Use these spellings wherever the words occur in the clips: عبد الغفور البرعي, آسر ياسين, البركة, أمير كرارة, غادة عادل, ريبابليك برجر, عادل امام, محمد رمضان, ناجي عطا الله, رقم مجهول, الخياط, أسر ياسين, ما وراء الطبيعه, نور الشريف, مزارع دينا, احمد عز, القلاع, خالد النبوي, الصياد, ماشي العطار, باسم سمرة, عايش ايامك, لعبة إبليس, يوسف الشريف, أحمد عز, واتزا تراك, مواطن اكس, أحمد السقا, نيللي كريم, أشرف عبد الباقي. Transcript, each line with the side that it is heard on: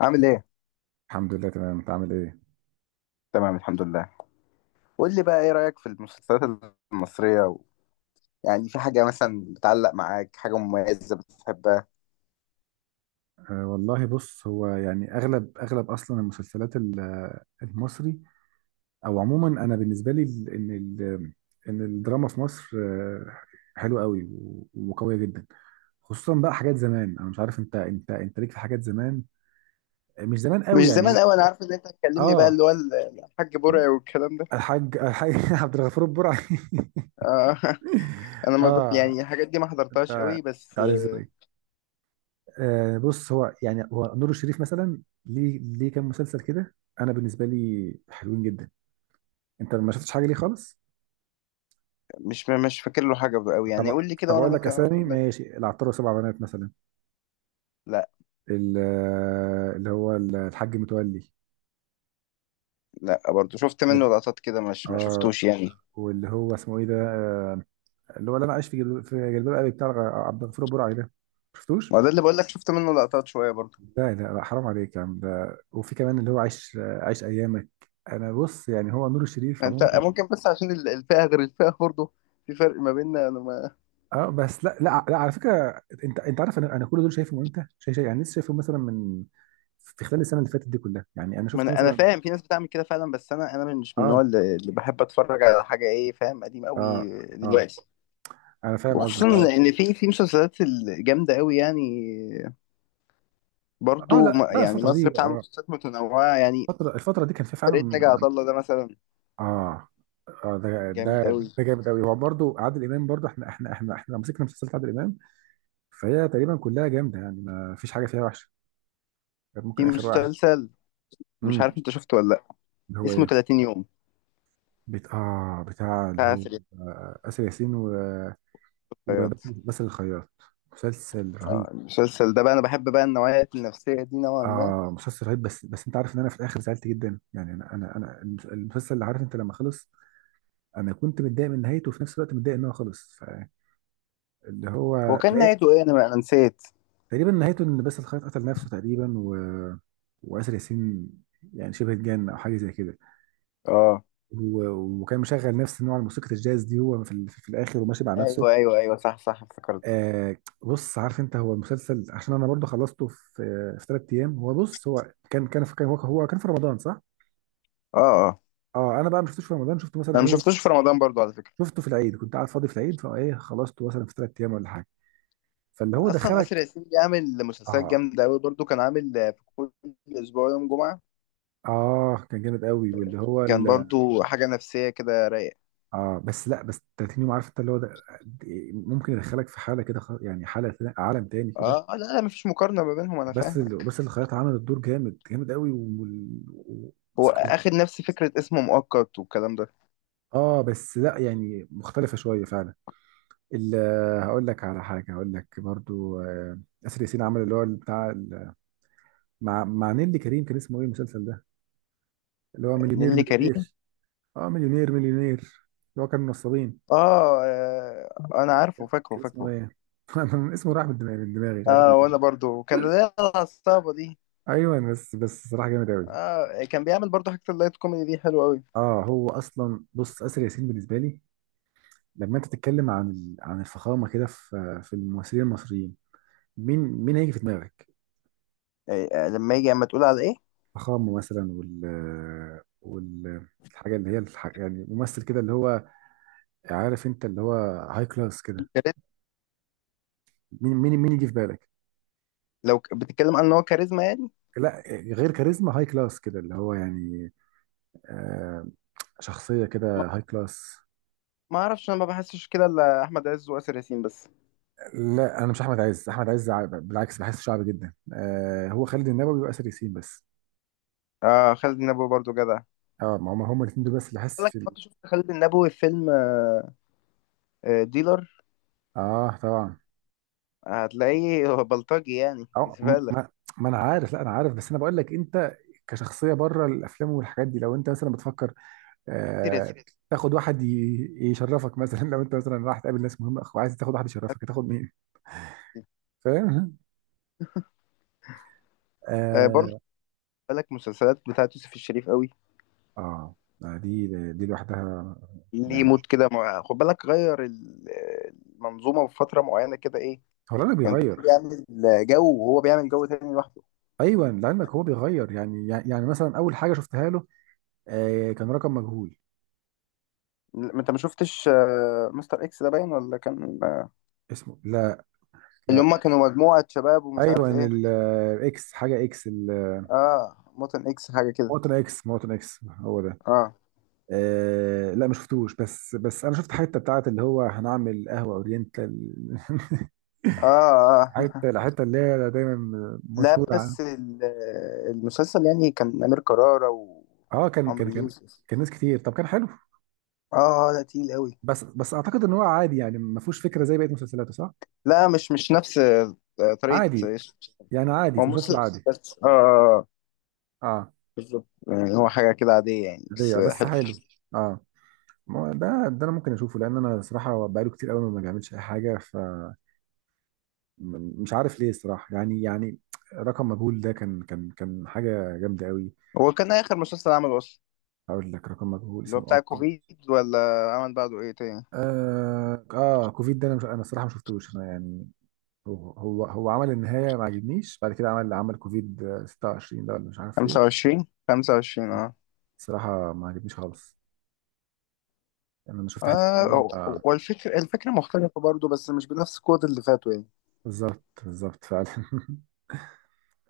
left: عامل ايه؟
right: الحمد لله تمام، انت عامل ايه؟
left: تمام الحمد لله. قول لي بقى ايه رأيك في المسلسلات المصرية يعني في حاجة مثلا بتعلق معاك، حاجة مميزة بتحبها؟
right: أه والله بص، هو يعني اغلب اغلب اصلا المسلسلات المصري او عموما انا بالنسبه لي ال- ان ال- ان الدراما في مصر حلوه قوي وقويه جدا، خصوصا بقى حاجات زمان. انا مش عارف انت ليك في حاجات زمان، مش زمان
left: مش
right: قوي يعني، مش
left: زمان قوي، انا عارف ان انت هتكلمني بقى
right: اه.
left: اللي هو الحاج برعي والكلام ده.
right: الحاج عبد الغفور البرعي
left: آه انا ما بت...
right: اه،
left: يعني الحاجات دي ما
right: انت
left: حضرتهاش قوي، بس
right: عارف ازاي. آه بص، هو يعني هو نور الشريف مثلا ليه كام مسلسل كده انا بالنسبه لي حلوين جدا. انت ما شفتش حاجه ليه خالص؟
left: مش فاكر له حاجة قوي يعني.
right: طب
left: قول لي كده وانا
right: اقول لك
left: ممكن
right: اسامي
left: اقول لك.
right: ماشي العطار وسبع بنات مثلا،
left: لا،
right: اللي هو الحاج متولي.
left: لا برضه، شفت منه لقطات كده، مش ما
right: اه،
left: شفتوش يعني.
right: واللي هو اسمه ايه ده اللي هو اللي انا عايش في في جلباب ابي، بتاع عبد الغفور البرعي ده، شفتوش؟
left: ما ده اللي بقول لك، شفت منه لقطات شوية برضه.
right: لا لا لا، حرام عليك يا عم، ده وفي كمان اللي هو عايش عايش ايامك. انا بص، يعني هو نور الشريف
left: انت
right: عموما.
left: ممكن بس عشان الفئة غير الفئة برضه، في فرق ما بيننا انا.
right: اه بس، لا على فكره، انت عارف انا كل دول شايفهم امتى؟ يعني لسه شايفهم مثلا من في خلال السنه اللي فاتت دي كلها، يعني انا
left: ما
right: شفت
left: انا انا
right: مثلا.
left: فاهم، في ناس بتعمل كده فعلا، بس انا مش من
right: اه.
left: النوع اللي بحب اتفرج على حاجه، ايه فاهم، قديم
right: اه.
left: قوي
right: اه
left: دلوقتي.
right: انا فاهم قصدك، اه.
left: وخصوصا ان في مسلسلات الجامده قوي يعني،
right: اه لا لا،
left: يعني
right: الفتره
left: مصر
right: دي
left: بتعمل
right: اه،
left: مسلسلات متنوعه يعني.
right: الفتره دي كان في
left: فرقه ناجي
right: فعلا.
left: عطا الله ده مثلا
right: اه. اه ده،
left: جامد قوي.
right: ده جامد قوي. هو برضه عادل امام برضه، احنا لو مسكنا مسلسلات عادل امام فهي تقريبا كلها جامده، يعني ما فيش حاجه فيها وحشه غير
left: في
right: ممكن اخر واحد.
left: مسلسل مش
right: امم
left: عارف انت شفته ولا لا،
right: اللي هو
left: اسمه
right: ايه؟
left: 30 يوم،
right: بت... اه بتاع اللي
left: بتاع
right: هو
left: سريع
right: آسر ياسين،
left: الطيارات.
right: وبس الخياط. مسلسل رهيب.
left: اه المسلسل ده بقى انا بحب بقى النوعيات النفسيه دي نوعا ما.
right: اه مسلسل رهيب، بس انت عارف ان انا في الاخر زعلت جدا، يعني انا المسلسل اللي عارف انت لما خلص، انا كنت متضايق من نهايته وفي نفس الوقت متضايق ان هو خلص، فاللي هو
left: هو كان
right: لا-
left: نهايته ايه؟ انا نسيت.
right: تقريبا نهايته ان باسل الخياط قتل نفسه تقريبا، و... واسر ياسين يعني شبه اتجن او حاجه زي كده،
left: اه.
right: و... وكان مشغل نفس نوع الموسيقى الجاز دي هو في، في الاخر وماشي مع نفسه.
left: ايوه ايوه ايوه، صح صح، افتكرت.
right: آه بص، عارف انت هو المسلسل عشان انا برضه خلصته في ثلاث ايام. هو بص هو كان كان في كان هو هو كان في رمضان صح؟
left: اه اه.
right: اه انا بقى ما شفتوش في رمضان، شفته مثلا
left: انا ما
right: ايه،
left: شفتوش في رمضان برضو على فكره.
right: شفته في العيد، كنت قاعد فاضي في العيد، فايه خلصته مثلا في ثلاث ايام ولا حاجه، فاللي هو
left: اصلا اسر
right: دخلك.
left: ياسين بيعمل مسلسلات
right: اه.
left: جامده قوي. برضو كان عامل في كل اسبوع يوم جمعه.
right: اه كان جامد قوي، واللي هو
left: كان برضو حاجه نفسيه كده رايقه.
right: اه بس لا، بس 30 يوم عارف انت اللي هو ده ممكن يدخلك في حاله كده، يعني عالم تاني كده.
left: اه لا لا، مفيش مقارنه ما بينهم، انا
right: بس
left: فاهمك.
right: بس الخياطه عملت دور جامد، قوي،
left: هو
right: وموسيقى.
left: اخد نفس فكره، اسمه مؤقت والكلام ده.
right: اه بس لا، يعني مختلفة شوية فعلا. ال- هقول لك على حاجة، هقول لك برضو آسر ياسين عمل اللي هو بتاع مع نيللي كريم، كان اسمه ايه المسلسل ده، اللي هو مليونير
left: نيللي كريم.
right: اه مليونير اللي هو كان نصابين،
left: اه، انا عارفه، فاكره
right: كان اسمه
left: فاكره.
right: ايه؟ أنا اسمه راح من دماغي، مش عارف
left: اه
right: ليه.
left: وانا برضو كان ليا، العصابه دي.
right: ايوه بس، صراحة جامد قوي.
left: اه كان بيعمل برضو حاجه اللايت كوميدي دي حلوه قوي.
right: اه هو اصلا بص، آسر ياسين بالنسبة لي لما انت تتكلم عن عن الفخامة كده في الممثلين المصريين، مين هيجي في دماغك؟
left: آه لما يجي، اما تقول على ايه.
right: فخامه مثلا، وال وال الحاجه اللي هي يعني ممثل كده اللي هو عارف انت اللي هو هاي كلاس كده،
left: كاريزما.
right: مين يجي في بالك؟
left: لو بتتكلم عن ان هو كاريزما يعني.
right: لا غير كاريزما، هاي كلاس كده اللي هو يعني آه، شخصيه كده هاي كلاس.
left: ما اعرفش، انا ما بحسش كده الا احمد عز واسر ياسين بس.
right: لا انا مش احمد عز، احمد عز بالعكس بحس شعبي جدا. آه هو خالد النبوي واسر ياسين بس.
left: آه خالد النبوي برضو جدع.
right: اه، ما هم الاثنين دول بس اللي حاسس
left: قال لك
right: في
left: كنت شفت خالد النبوي في فيلم ديلر؟
right: اه طبعا.
left: هتلاقيه هو بلطجي يعني،
right: اه م-
left: زبالة.
right: ما, ما انا عارف، لا انا عارف، بس انا بقول لك انت كشخصيه بره الافلام والحاجات دي، لو انت مثلا بتفكر
left: آسر
right: آه،
left: ياسين.
right: تاخد واحد يشرفك مثلا، لو انت مثلا رايح تقابل ناس مهمه وعايز تاخد واحد يشرفك، هتاخد مين؟ فاهم؟
left: آه برضو. خد
right: اه.
left: بالك مسلسلات بتاعت يوسف الشريف قوي،
right: اه دي لوحدها
left: ليه
right: يعني،
left: مود كده خد بالك غير المنظومة في فترة معينة كده، ايه.
right: هو العلم
left: كان كله
right: بيغير.
left: بيعمل جو وهو بيعمل جو تاني لوحده.
right: ايوه لعلمك هو بيغير، يعني مثلا اول حاجه شفتها له آه كان رقم مجهول.
left: لا، انت ما شفتش مستر اكس ده، باين ولا كان
right: اسمه لا،
left: اللي
right: لا.
left: هم كانوا مجموعة شباب ومش
right: ايوه
left: عارف ايه.
right: الاكس، حاجه اكس.
left: اه موتن اكس، حاجة كده.
right: مواطن اكس، هو ده.
left: اه
right: آه لا ما شفتوش، بس انا شفت حته بتاعت اللي هو هنعمل قهوه اورينتال
left: اه. آه.
right: الحته اللي هي دايما
left: لا
right: مشهوره عنها.
left: بس المسلسل يعني، كان أمير كرارة
right: اه
left: وعمرو يوسف.
right: كان ناس كتير، طب كان حلو،
left: اه لا، تقيل قوي.
right: بس اعتقد ان هو عادي يعني، ما فيهوش فكره زي بقيه مسلسلاته صح،
left: لا مش مش نفس طريقة
right: عادي
left: إيش.
right: يعني، عادي
left: هو
right: في مسلسل
left: مسلسل
right: عادي.
left: بس اه آه،
right: اه.
left: بالظبط، يعني هو حاجة كده عادية يعني،
right: ليا
left: بس
right: بس
left: حلو.
right: حلو. اه، ما هو ده، انا ممكن اشوفه لان انا صراحه بقاله كتير قوي ما بيعملش اي حاجه، ف مش عارف ليه الصراحه، يعني رقم مجهول ده كان حاجه جامده قوي.
left: هو كان آخر مسلسل عمله أصلا،
right: هقول لك رقم مجهول،
left: اللي هو
right: اسمه
left: بتاع
right: أبقى.
left: كوفيد، ولا عمل بعده إيه تاني؟
right: اه اه كوفيد ده انا مش، انا الصراحه ما شفتوش انا يعني، هو عمل النهاية ما عجبنيش، بعد كده عمل كوفيد 26 ده ولا مش عارف ايه،
left: 25 25 اه
right: بصراحة ما عجبنيش خالص، يعني انا شفت حتة
left: اه.
right: منه
left: هو
right: آه.
left: هو الفكرة الفكرة مختلفة برضه، بس مش بنفس القوة اللي فاتوا يعني.
right: بالظبط، فعلا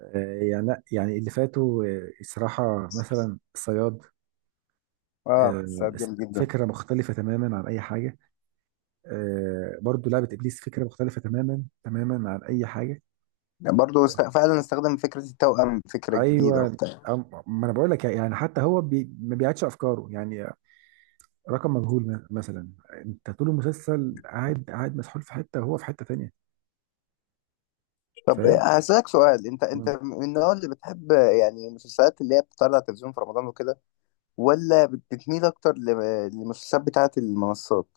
right: يعني لأ، يعني اللي فاتوا الصراحة مثلا الصياد،
left: اه بس
right: آه،
left: جامد جدا.
right: فكرة مختلفة تماما عن أي حاجة، برضو لعبة إبليس فكرة مختلفة تماما، عن أي حاجة.
left: فعلا استخدم فكرة التوأم، فكرة جديدة
right: أيوة
left: وبتاع.
right: ما أنا بقول لك يعني، حتى هو بي ما بيعيدش أفكاره يعني، رقم مجهول مثلا، انت طول المسلسل قاعد، مسحول في حته وهو في حته تانية.
left: طب
right: فاهم؟
left: هسألك سؤال، انت انت
right: مم.
left: من النوع اللي بتحب يعني المسلسلات اللي هي بتطلع على التلفزيون في رمضان وكده، ولا بتميل اكتر للمسلسلات بتاعة المنصات؟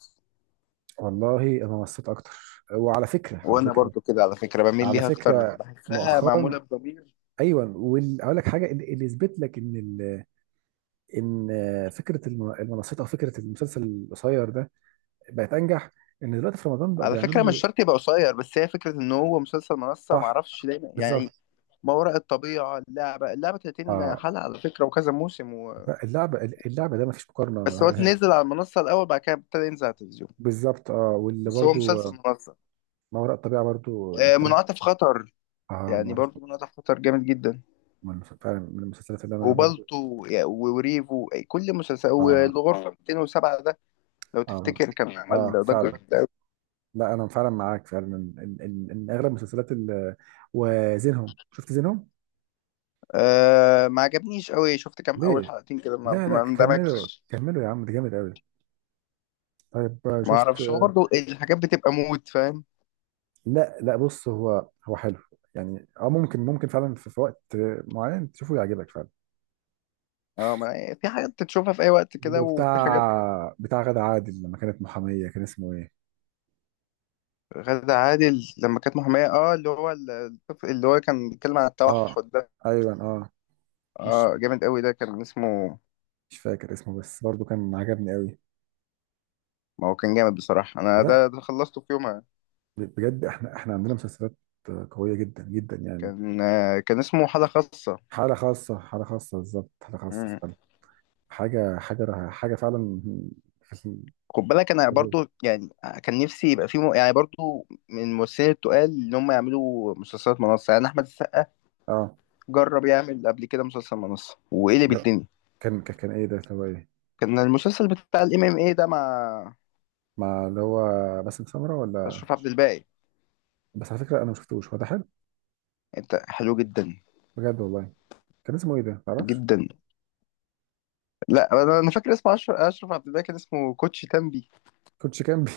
right: والله انا مصيت اكتر، وعلى فكره، على
left: وانا
right: فكره
left: برضه كده على فكرة بميل
right: على
left: ليها اكتر،
right: فكره
left: بحسها معمولة
right: مؤخرا.
left: بضمير.
right: ايوه، واقول لك حاجه اللي يثبت لك ان ان فكره المنصات او فكره المسلسل القصير ده بقت انجح، ان دلوقتي في رمضان بقى
left: على
right: بيعملوا
left: فكرة مش
right: له.
left: شرط يبقى قصير، بس هي فكرة ان هو مسلسل منصة،
right: صح
left: معرفش دايما يعني.
right: بالظبط.
left: ما وراء الطبيعة، اللعبة، اللعبة 30
right: اه
left: حلقة على فكرة، وكذا موسم
right: لا، اللعبه، ده ما فيش مقارنه
left: بس هو نزل على المنصة الأول، بعد كده ابتدى ينزل على التلفزيون،
right: بالظبط، اه، واللي
left: بس هو
right: برضو
left: مسلسل منصة.
right: ما وراء الطبيعه برضو انتاج.
left: منعطف خطر،
right: اه،
left: يعني برضو منعطف خطر جامد جدا.
right: من فعلا من المسلسلات اللي انا برضه.
left: وبالتو وريفو كل مسلسل،
right: اه.
left: والغرفة 207 ده، لو
right: اه برضه
left: تفتكر
right: افتكر،
left: كان
right: اه
left: عمل ضجة
right: فعلا.
left: جامدة أوي.
right: لا انا فعلا معاك فعلا ان إن اغلب المسلسلات وزينهم، شفت زينهم؟
left: أه ما عجبنيش قوي، شفت كام أول
right: ليه؟
left: حلقتين كده، ما
right: لا لا،
left: ما
right: كملوا
left: اندمجتش.
right: يا عم ده جامد قوي. طيب
left: ما
right: شفت.
left: اعرفش، هو برضو الحاجات بتبقى مود فاهم.
right: لا لا بص، هو حلو يعني، اه ممكن فعلا في، في وقت معين تشوفه يعجبك فعلا.
left: اه، ما في حاجات تشوفها في اي وقت كده، وفي حاجات.
right: بتاع غادة عادل لما كانت محامية، كان اسمه ايه؟
left: غادة عادل لما كانت محامية، اه اللي هو الطفل اللي هو كان بيتكلم عن
right: اه
left: التوحد ده.
right: ايوه اه. مش
left: اه جامد قوي، ده كان اسمه.
right: فاكر اسمه، بس برضه كان عجبني قوي.
left: ما هو كان جامد بصراحة، انا
right: لا،
left: ده ده خلصته في يوم.
right: بجد احنا، عندنا مسلسلات قوية جدا، يعني.
left: كان كان اسمه حالة خاصة.
right: حالة خاصة، بالظبط، حالة خاصة
left: مم.
right: فعلا. حاجة فعلا. في
left: خد بالك انا
right: ال-
left: برضو يعني، كان نفسي يبقى في يعني برضو من الممثلين التقال ان هم يعملوا مسلسلات منصة، يعني احمد السقا
right: اه
left: جرب يعمل قبل كده مسلسل منصة، وقلب
right: لا
left: الدنيا.
right: كان ايه ده اللي هو ايه؟
left: كان المسلسل بتاع الام ام اي ده، مع
right: مع اللي هو باسم سمرة ولا؟
left: اشرف عبد الباقي.
right: بس على فكرة انا ما شفتوش، هو ده حلو؟
left: انت حلو جدا
right: بجد والله. كان اسمه ايه ده، ما تعرفش؟
left: جدا. لا انا، أنا فاكر اسمه أشرف... اشرف عبد الباقي، كان اسمه كوتش تنبي.
right: كوتش كامبي؟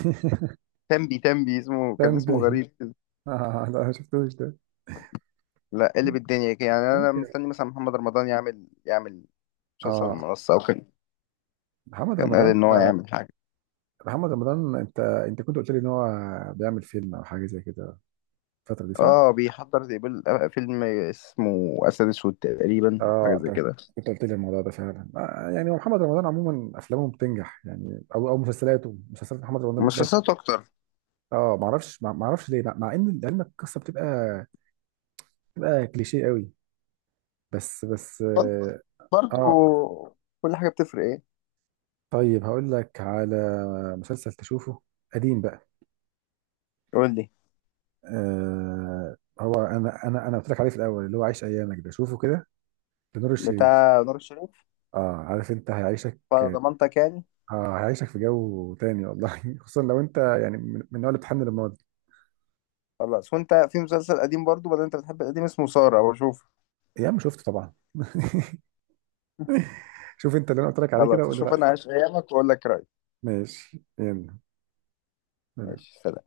left: تنبي تنبي اسمه، كان اسمه
right: كامبي.
left: غريب كده.
right: آه لا ما شفتوش ده.
left: لا قلب الدنيا. يعني انا
right: ممكن.
left: مستني مثلا محمد رمضان يعمل، يعمل مسلسل
right: اه
left: منصة، او كان
right: محمد
left: كان قال
right: رمضان،
left: ان هو يعمل حاجه.
right: محمد رمضان، انت كنت قلت لي ان هو بيعمل فيلم او حاجة زي كده الفترة دي صح؟
left: اه بيحضر زي فيلم اسمه اسد اسود تقريبا أو
right: اه
left: حاجه زي
right: انت
left: كده.
right: كنت قلت لي الموضوع ده فعلا، آه يعني محمد رمضان عموما افلامه بتنجح يعني، او مسلسلاته، مسلسلات محمد رمضان دايما.
left: مسلسلات اكتر.
right: اه ما اعرفش، ليه، مع ان لعلمك القصه بتبقى، كليشيه قوي، بس
left: بر-
right: اه.
left: برضو
right: آه.
left: كل حاجه بتفرق ايه.
right: طيب هقول لك على مسلسل تشوفه قديم بقى.
left: قول لي.
right: آه، هو انا قلت لك عليه في الاول، اللي هو عايش ايامك ده، شوفه كده لنور الشريف.
left: بتاع نور الشريف.
right: اه عارف انت هيعيشك.
left: على ضمانتك يعني.
right: اه هيعيشك في جو تاني والله خصوصا لو انت يعني من النوع اللي بتحن للماضي.
left: خلاص. وانت في مسلسل قديم برضو، بدل انت بتحب القديم، اسمه ساره، بشوف.
right: يا عم شفته طبعا شوف انت اللي انا قلت لك عليه كده
left: خلاص
right: وقول لي
left: اشوف انا
right: رايك.
left: عايش ايامك واقول لك رايي.
right: ماشي، يلا.
left: ماشي، سلام.